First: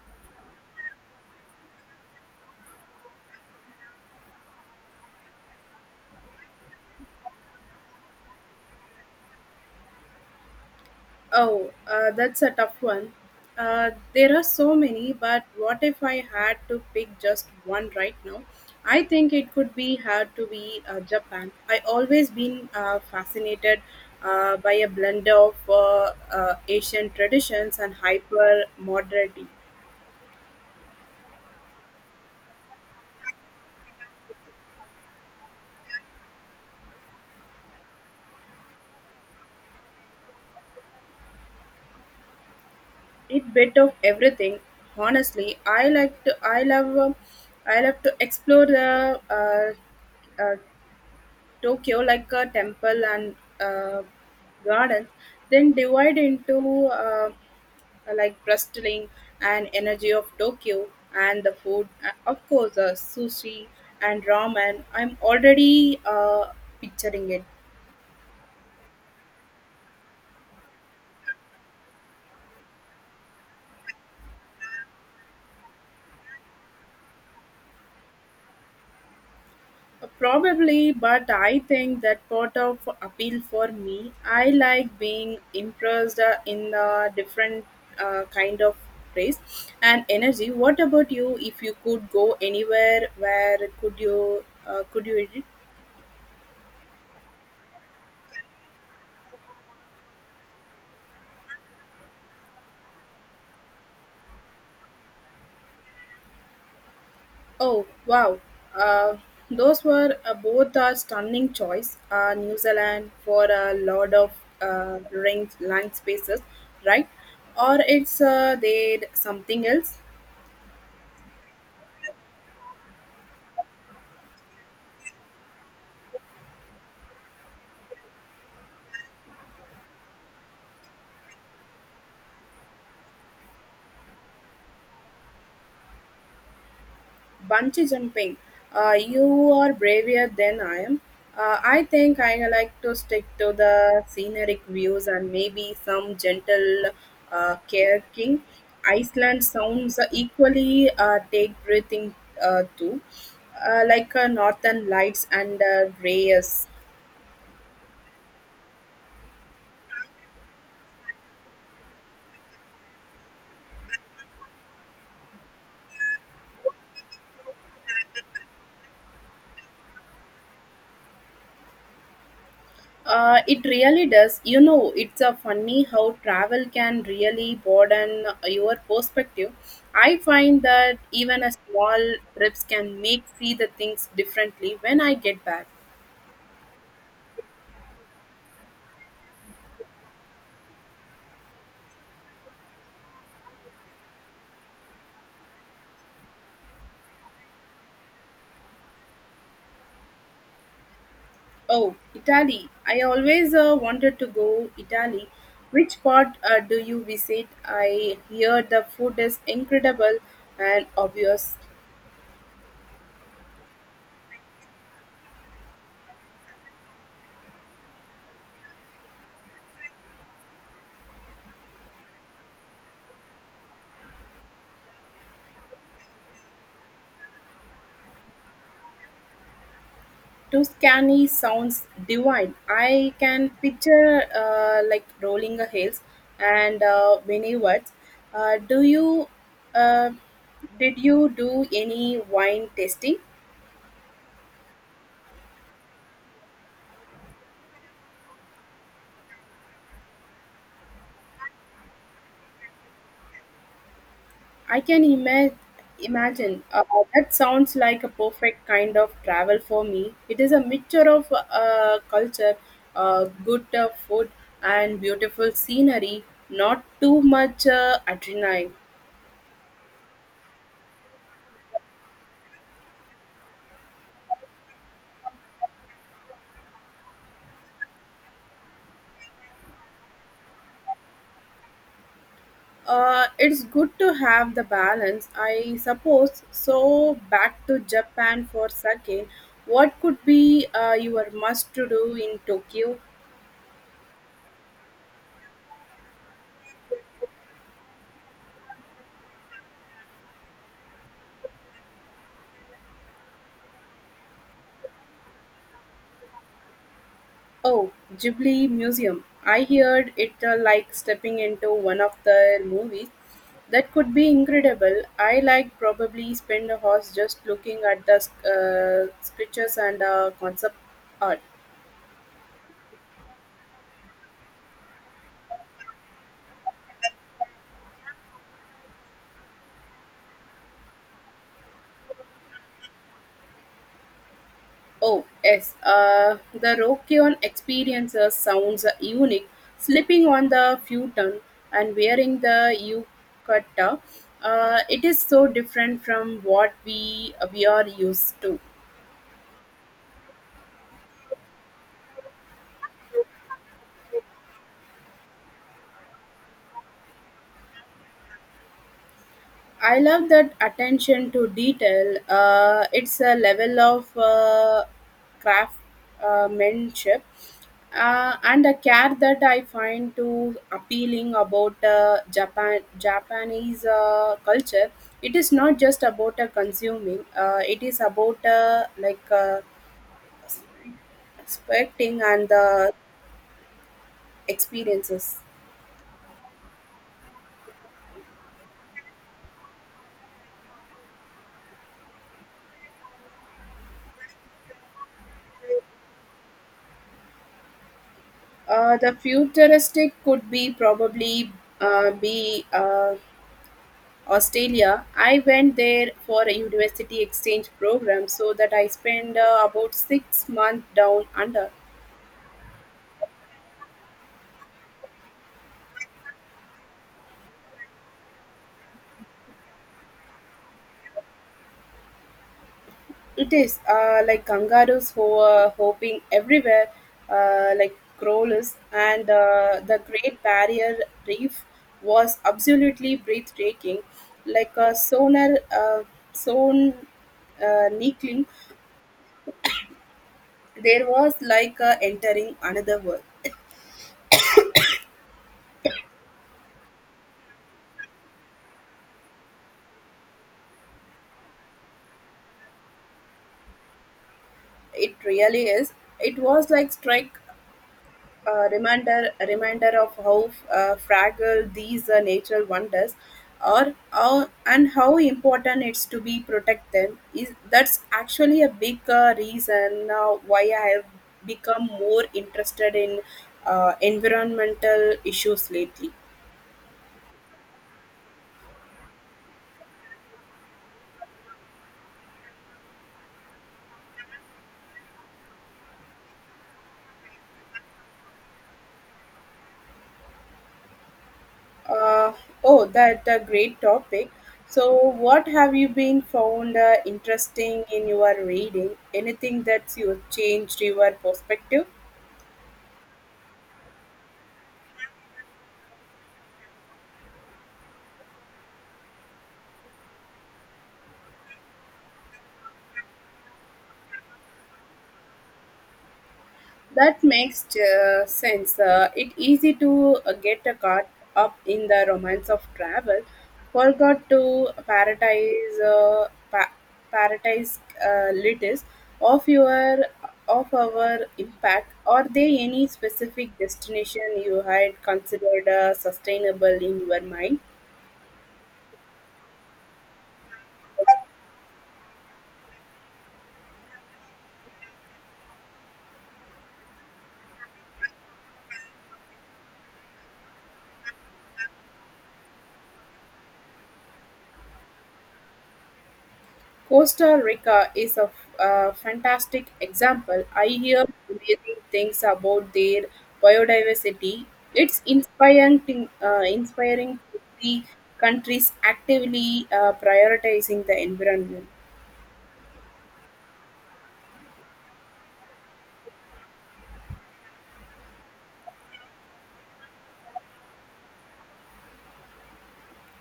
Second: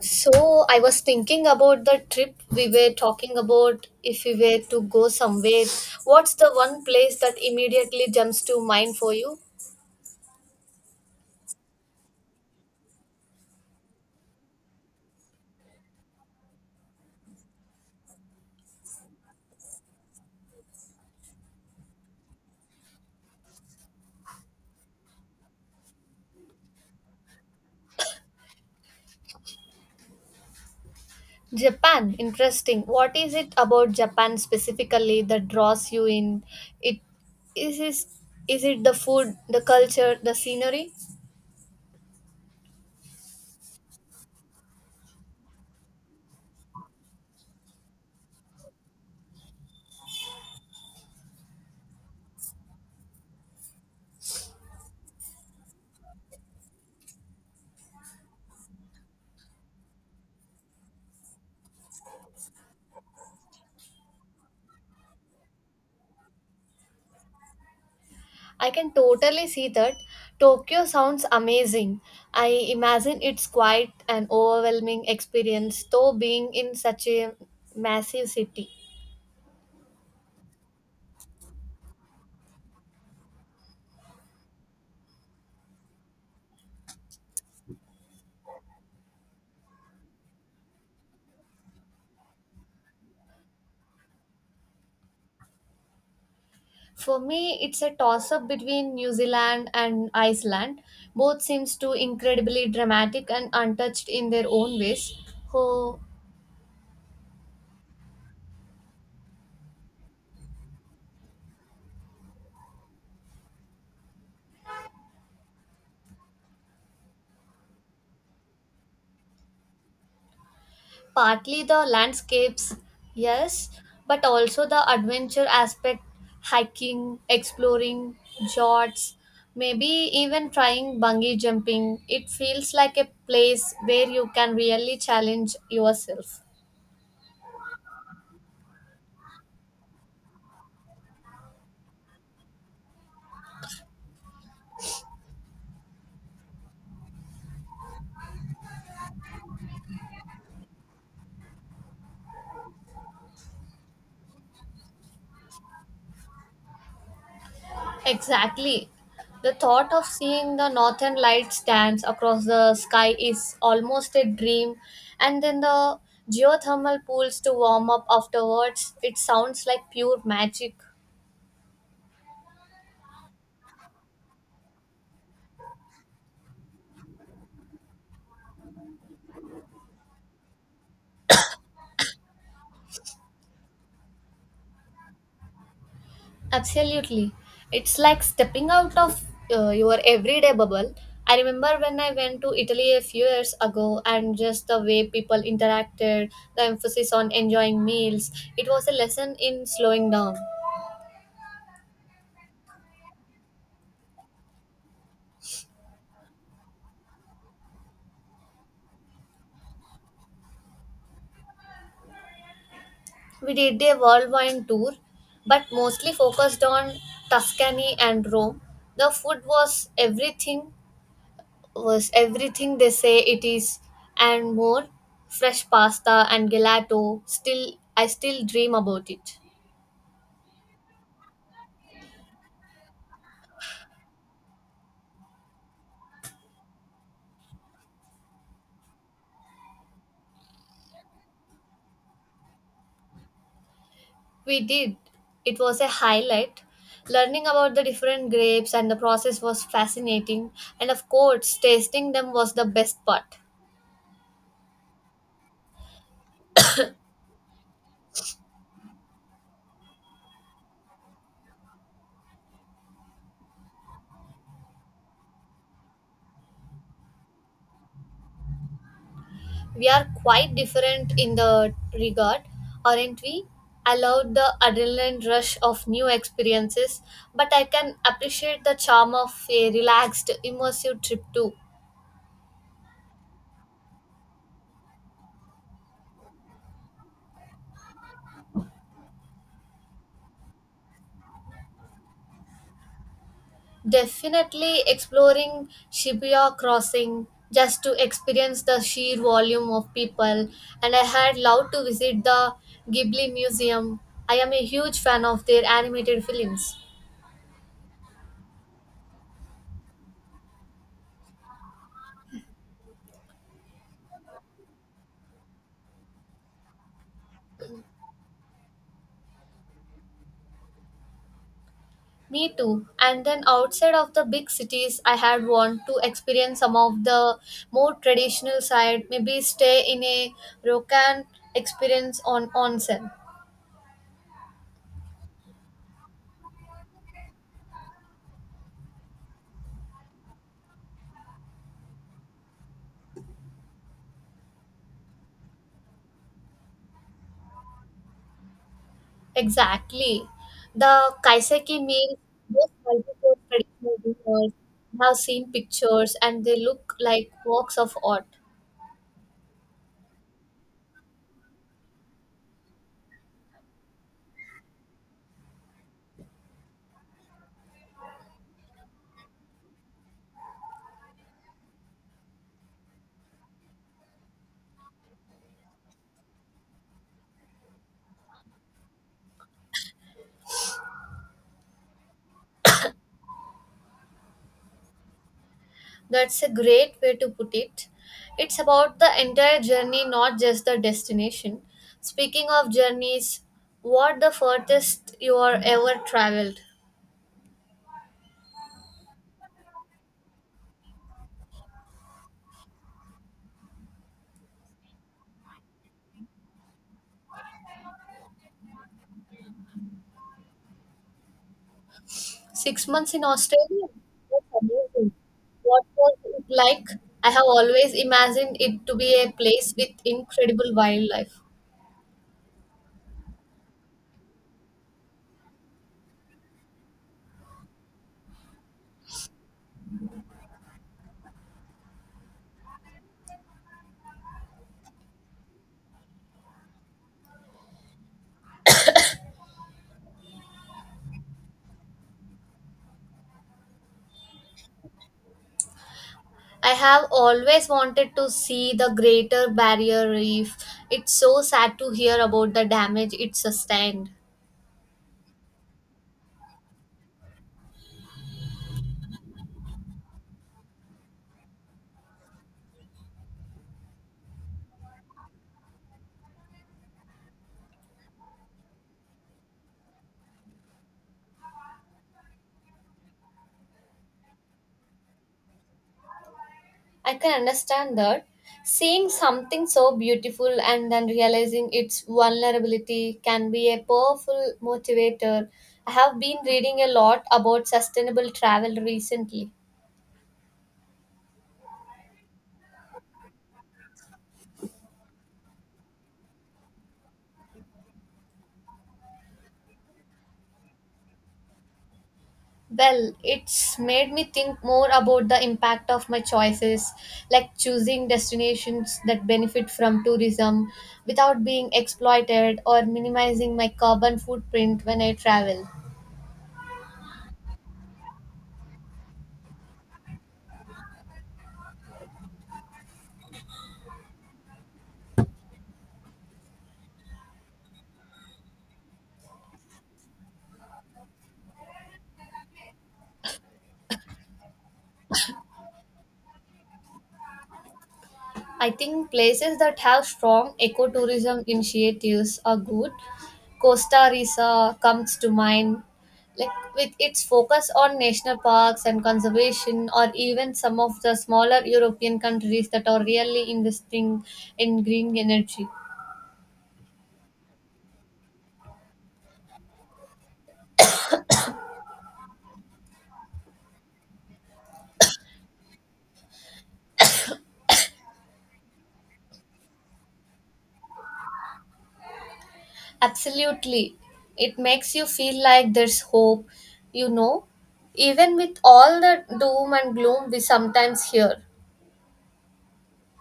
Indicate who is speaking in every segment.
Speaker 1: So I was thinking about the trip we were talking about. If we were to go somewhere, what's the one place that immediately jumps to mind for you?
Speaker 2: Oh, that's a tough one. There are so many, but what if I had to pick just one right now? I think it could be had to be Japan. I always been fascinated by a blend of Asian traditions and hyper modernity.
Speaker 1: Japan, interesting. What is it about Japan specifically that draws you in? It is is is it the food, the culture, the scenery?
Speaker 2: It bit of everything. Honestly, I like to. I love. I love to explore the uh, Tokyo like a temple and garden, then divide into like bustling and energy of Tokyo and the food, of course, sushi and ramen. I'm already picturing it.
Speaker 1: I can totally see that. Tokyo sounds amazing. I imagine it's quite an overwhelming experience, though being in such a massive city.
Speaker 2: Probably, but I think that part of appeal for me. I like being impressed in a different kind of place and energy. What about you? If you could go anywhere, where could you visit?
Speaker 1: For me, it's a toss up between New Zealand and Iceland. Both seems to incredibly dramatic and untouched in their own ways. Oh,
Speaker 2: Oh wow, uh, those were both a stunning choice. New Zealand for a lot of range land spaces, right? Or it's there something else?
Speaker 1: partly the landscapes, yes, but also the adventure aspect, hiking, exploring, jots, maybe even trying bungee jumping. It feels like a place where you can really challenge yourself.
Speaker 2: Bungee jumping. You are braver than I am. I think I like to stick to the scenic views and maybe some gentle kayaking. Iceland sounds equally take breathing too, like Northern Lights and Reyes.
Speaker 1: Exactly. The thought of seeing the northern lights dance across the sky is almost a dream, and then the geothermal pools to warm up afterwards, it sounds like pure magic.
Speaker 2: It really does. It's a funny how travel can really broaden your perspective. I find that even a small trips can make see the things differently when I get back.
Speaker 1: Absolutely. It's like stepping out of your everyday bubble. I remember when I went to Italy a few years ago and just the way people interacted, the emphasis on enjoying meals, it was a lesson in slowing down.
Speaker 2: Oh, Italy! I always wanted to go Italy. Which part do you visit? I hear the food is incredible and obvious.
Speaker 1: We did a whirlwind tour, but mostly focused on Tuscany and Rome. The food was everything they say it is and more. Fresh pasta and gelato. Still I still dream about it.
Speaker 2: Tuscany sounds divine. I can picture like rolling hills and vineyards. Do you uh, did you do any wine tasting?
Speaker 1: We did. It was a highlight. Learning about the different grapes and the process was fascinating and of course tasting them was the best part.
Speaker 2: I can imagine that sounds like a perfect kind of travel for me. It is a mixture of culture, good food, and beautiful scenery. Not too much adrenaline.
Speaker 1: We are quite different in the regard, aren't we? I love the adrenaline rush of new experiences, but I can appreciate the charm of a relaxed, immersive trip too.
Speaker 2: It's good to have the balance, I suppose. So, back to Japan for a second. What could be your must to do in Tokyo?
Speaker 1: Definitely exploring Shibuya Crossing just to experience the sheer volume of people, and I had loved to visit the Ghibli Museum. I am a huge fan of their animated films.
Speaker 2: Oh, Ghibli Museum. I heard it like stepping into one of the movies. That could be incredible. I like probably spend a horse just looking at the sculptures and concept art.
Speaker 1: Me too. And then outside of the big cities, I had want to experience some of the more traditional side. Maybe stay in a ryokan experience on onsen.
Speaker 2: Oh, yes. The Rockion experiences sounds unique. Slipping on the futon and wearing the yukata, it is so different from what we are used to.
Speaker 1: Exactly. The kaiseki meal, those multiple traditional dinners. I have seen pictures and they look like works of art.
Speaker 2: I love that attention to detail. It's a level of craftsmanship and a care that I find to appealing about Japanese culture. It is not just about consuming. It is about like expecting and the experiences.
Speaker 1: That's a great way to put it. It's about the entire journey, not just the destination. Speaking of journeys, what the furthest you are ever traveled?
Speaker 2: The futuristic could be probably be. Australia. I went there for a university exchange program, so that I spent about 6 months down under.
Speaker 1: 6 months in Australia? That's amazing. What was it like? I have always imagined it to be a place with incredible wildlife.
Speaker 2: It is like kangaroos who are hopping everywhere, like crawlers, and the Great Barrier Reef was absolutely breathtaking, like a sonar, son, Nikling, there was like entering another world.
Speaker 1: I have always wanted to see the Greater Barrier Reef. It's so sad to hear about the damage it sustained.
Speaker 2: It really is. It was like strike a reminder of how fragile these natural wonders are, how and how important it's to be protect them is that's actually a big reason why I have become more interested in environmental issues lately.
Speaker 1: I can understand that. Seeing something so beautiful and then realizing its vulnerability can be a powerful motivator. I have been reading a lot about sustainable travel recently.
Speaker 2: Uh, oh, that a great topic. So, what have you been found interesting in your reading? Anything that's you changed your perspective?
Speaker 1: Well, it's made me think more about the impact of my choices, like choosing destinations that benefit from tourism without being exploited or minimizing my carbon footprint when I travel.
Speaker 2: That makes sense. It easy to get caught up in the romance of travel. Forgot to prioritize prioritize littles of your of our impact. Are there any specific destination you had considered sustainable in your mind?
Speaker 1: I think places that have strong ecotourism initiatives are good. Costa Rica comes to mind, like with its focus on national parks and conservation, or even some of the smaller European countries that are really investing in green energy.
Speaker 2: Costa Rica is a fantastic example. I hear amazing things about their biodiversity. It's inspiring to see countries actively prioritizing the environment.
Speaker 1: Absolutely. It makes you feel like there's hope, you know, even with all the doom and gloom we sometimes hear.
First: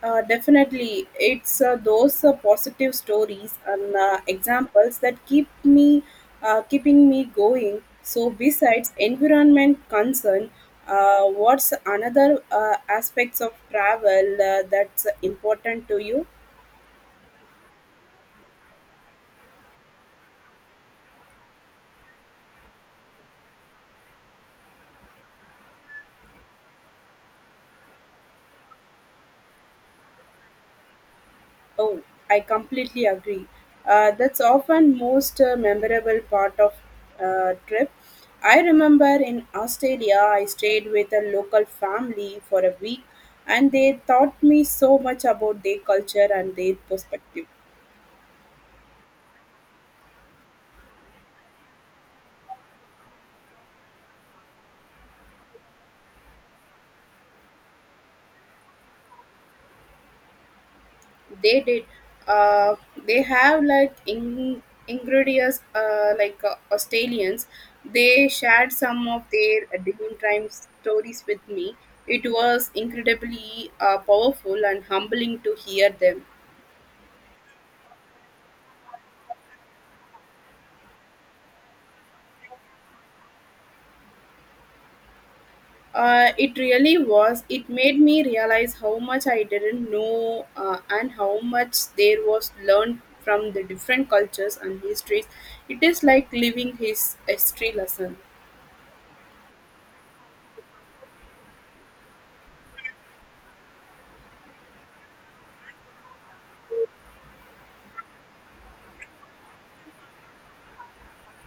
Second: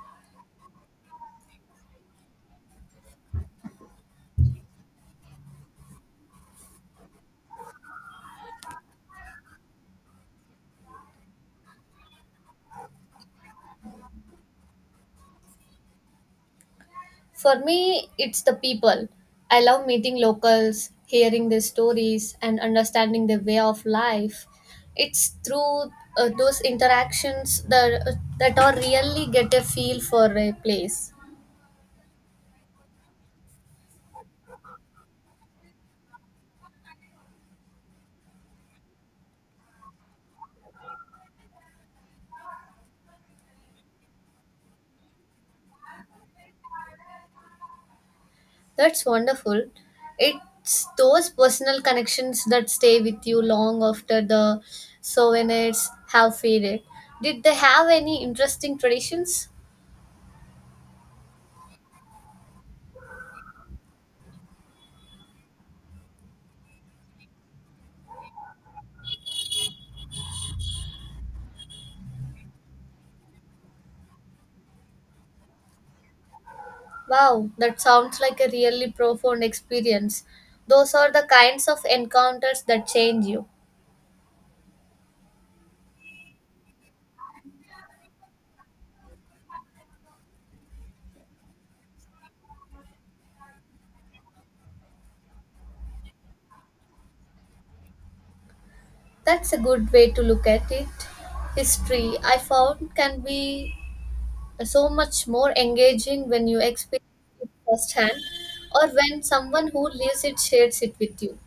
Speaker 2: Definitely, it's those positive stories and examples that keeping me going. So, besides environment concern, what's another aspects of travel that's important to you?
Speaker 1: For me, it's the people. I love meeting locals, hearing their stories, and understanding their way of life. It's through those interactions that I really get a feel for a place.
Speaker 2: Oh, I completely agree. That's often most memorable part of trip. I remember in Australia, I stayed with a local family for a week, and they taught me so much about their culture and their perspective.
Speaker 1: That's wonderful. It's those personal connections that stay with you long after the souvenirs have faded. Did they have any interesting traditions?
Speaker 2: They did. Uh, they have like ingredients like Australians. They shared some of their dream time stories with me. It was incredibly powerful and humbling to hear them.
Speaker 1: Wow, that sounds like a really profound experience. Those are the kinds of encounters that change you.
Speaker 2: It really was. It made me realize how much I didn't know and how much there was learned from the different cultures and histories. It is like living his history lesson.
Speaker 1: That's a good way to look at it. History, I found, can be so much more engaging when you experience it firsthand or when someone who lives it shares it with you.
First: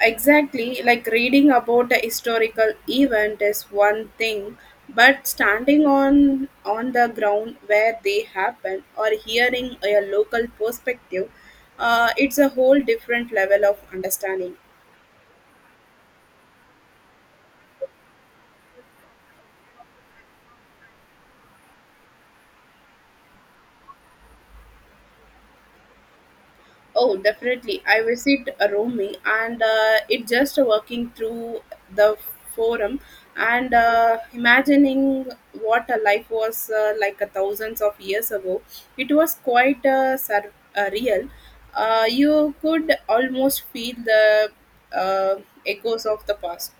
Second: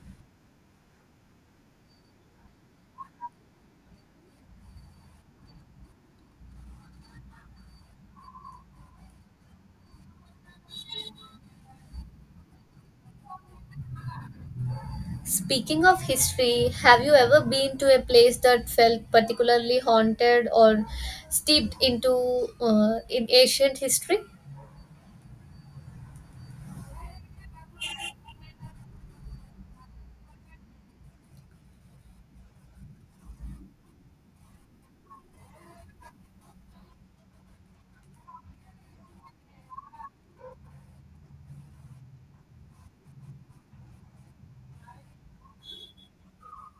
Speaker 2: Exactly, like reading about a historical event is one thing, but standing on the ground where they happen or hearing a local perspective, it's a whole different level of understanding.
Speaker 1: Speaking of history, have you ever been to a place that felt particularly haunted or steeped into in ancient history?
Speaker 2: Oh, definitely. I visit Romi and it just working through the forum and imagining what a life was like a thousands of years ago. It was quite real. You could almost feel the uh, echoes of the past.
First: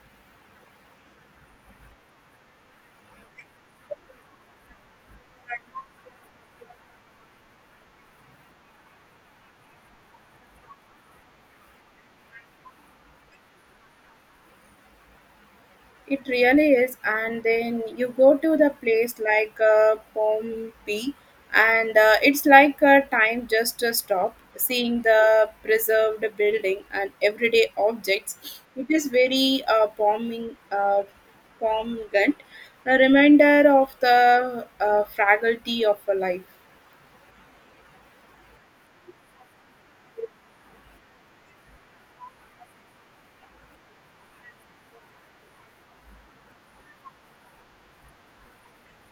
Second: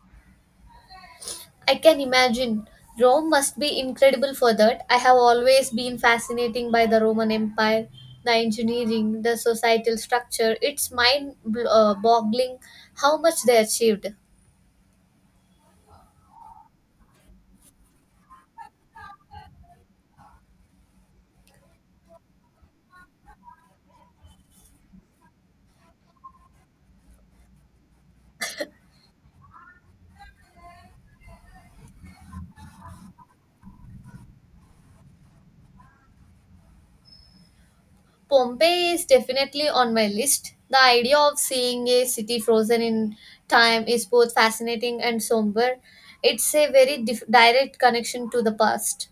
Speaker 1: I can imagine. Rome must be incredible for that. I have always been fascinating by the Roman Empire, the engineering, the societal structure. It's mind boggling how much they achieved.
Speaker 2: It really is, and then you go to the place like Pompeii, and it's like a time just to stop seeing the preserved building and everyday objects. It is very palmgant, a reminder of the fragility of a life.
Speaker 1: Pompeii is definitely on my list. The idea of seeing a city frozen in time is both fascinating and somber. It's a very direct connection to the past.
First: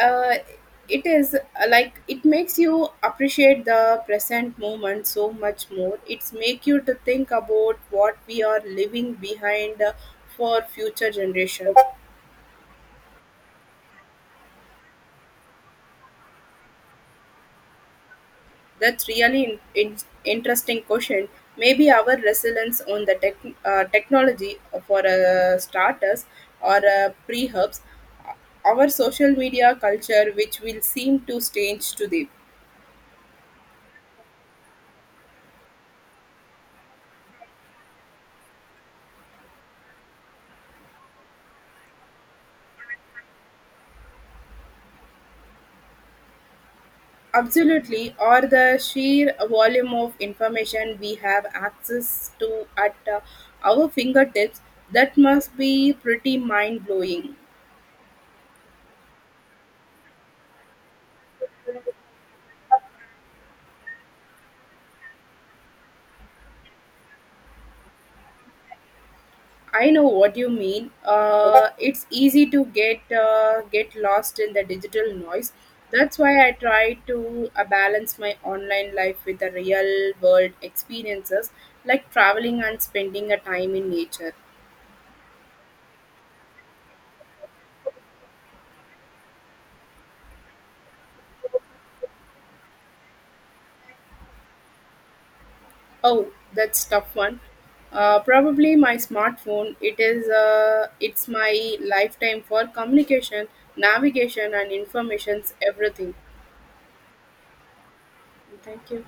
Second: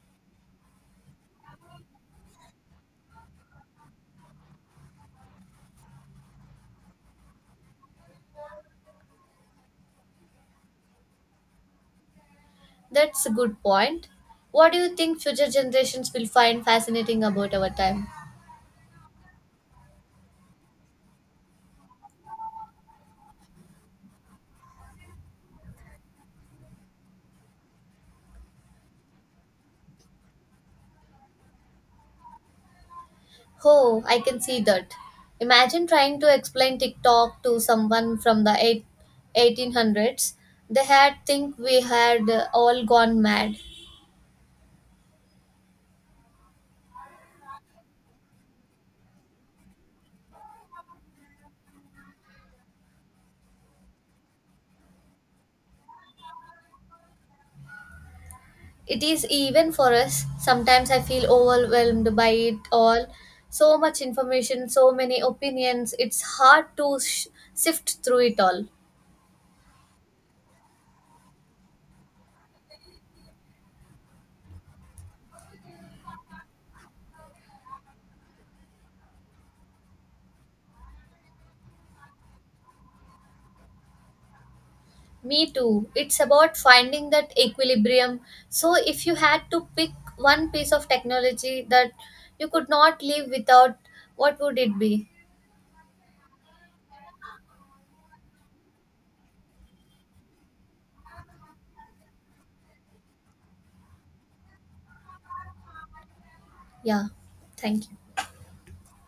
Speaker 2: uh, it is like it makes you appreciate the present moment so much more. It's make you to think about what we are leaving behind for future generation.
Speaker 1: That's a good point. What do you think future generations will find fascinating about our time?
Speaker 2: That's really interesting question. Maybe our resilience on the technology for starters or pre-herbs our social media culture which will seem to change today.
Speaker 1: Oh, I can see that. Imagine trying to explain TikTok to someone from the 1800s. They had think we had all gone mad.
Speaker 2: Absolutely, or the sheer volume of information we have access to at our fingertips, that must be pretty mind blowing.
Speaker 1: It is even for us. Sometimes I feel overwhelmed by it all. So much information, so many opinions. It's hard to sift through it all.
Speaker 2: I know what you mean. It's easy to get lost in the digital noise. That's why I try to balance my online life with the real world experiences, like traveling and spending a time in nature.
Speaker 1: Me too. It's about finding that equilibrium. So, if you had to pick one piece of technology that you could not live without, what would it be?
Speaker 2: Oh, that's tough one. Probably my smartphone. It is. It's my lifetime for communication, navigation, and information's everything.
Speaker 1: Yeah, thank you.
Speaker 2: Thank you.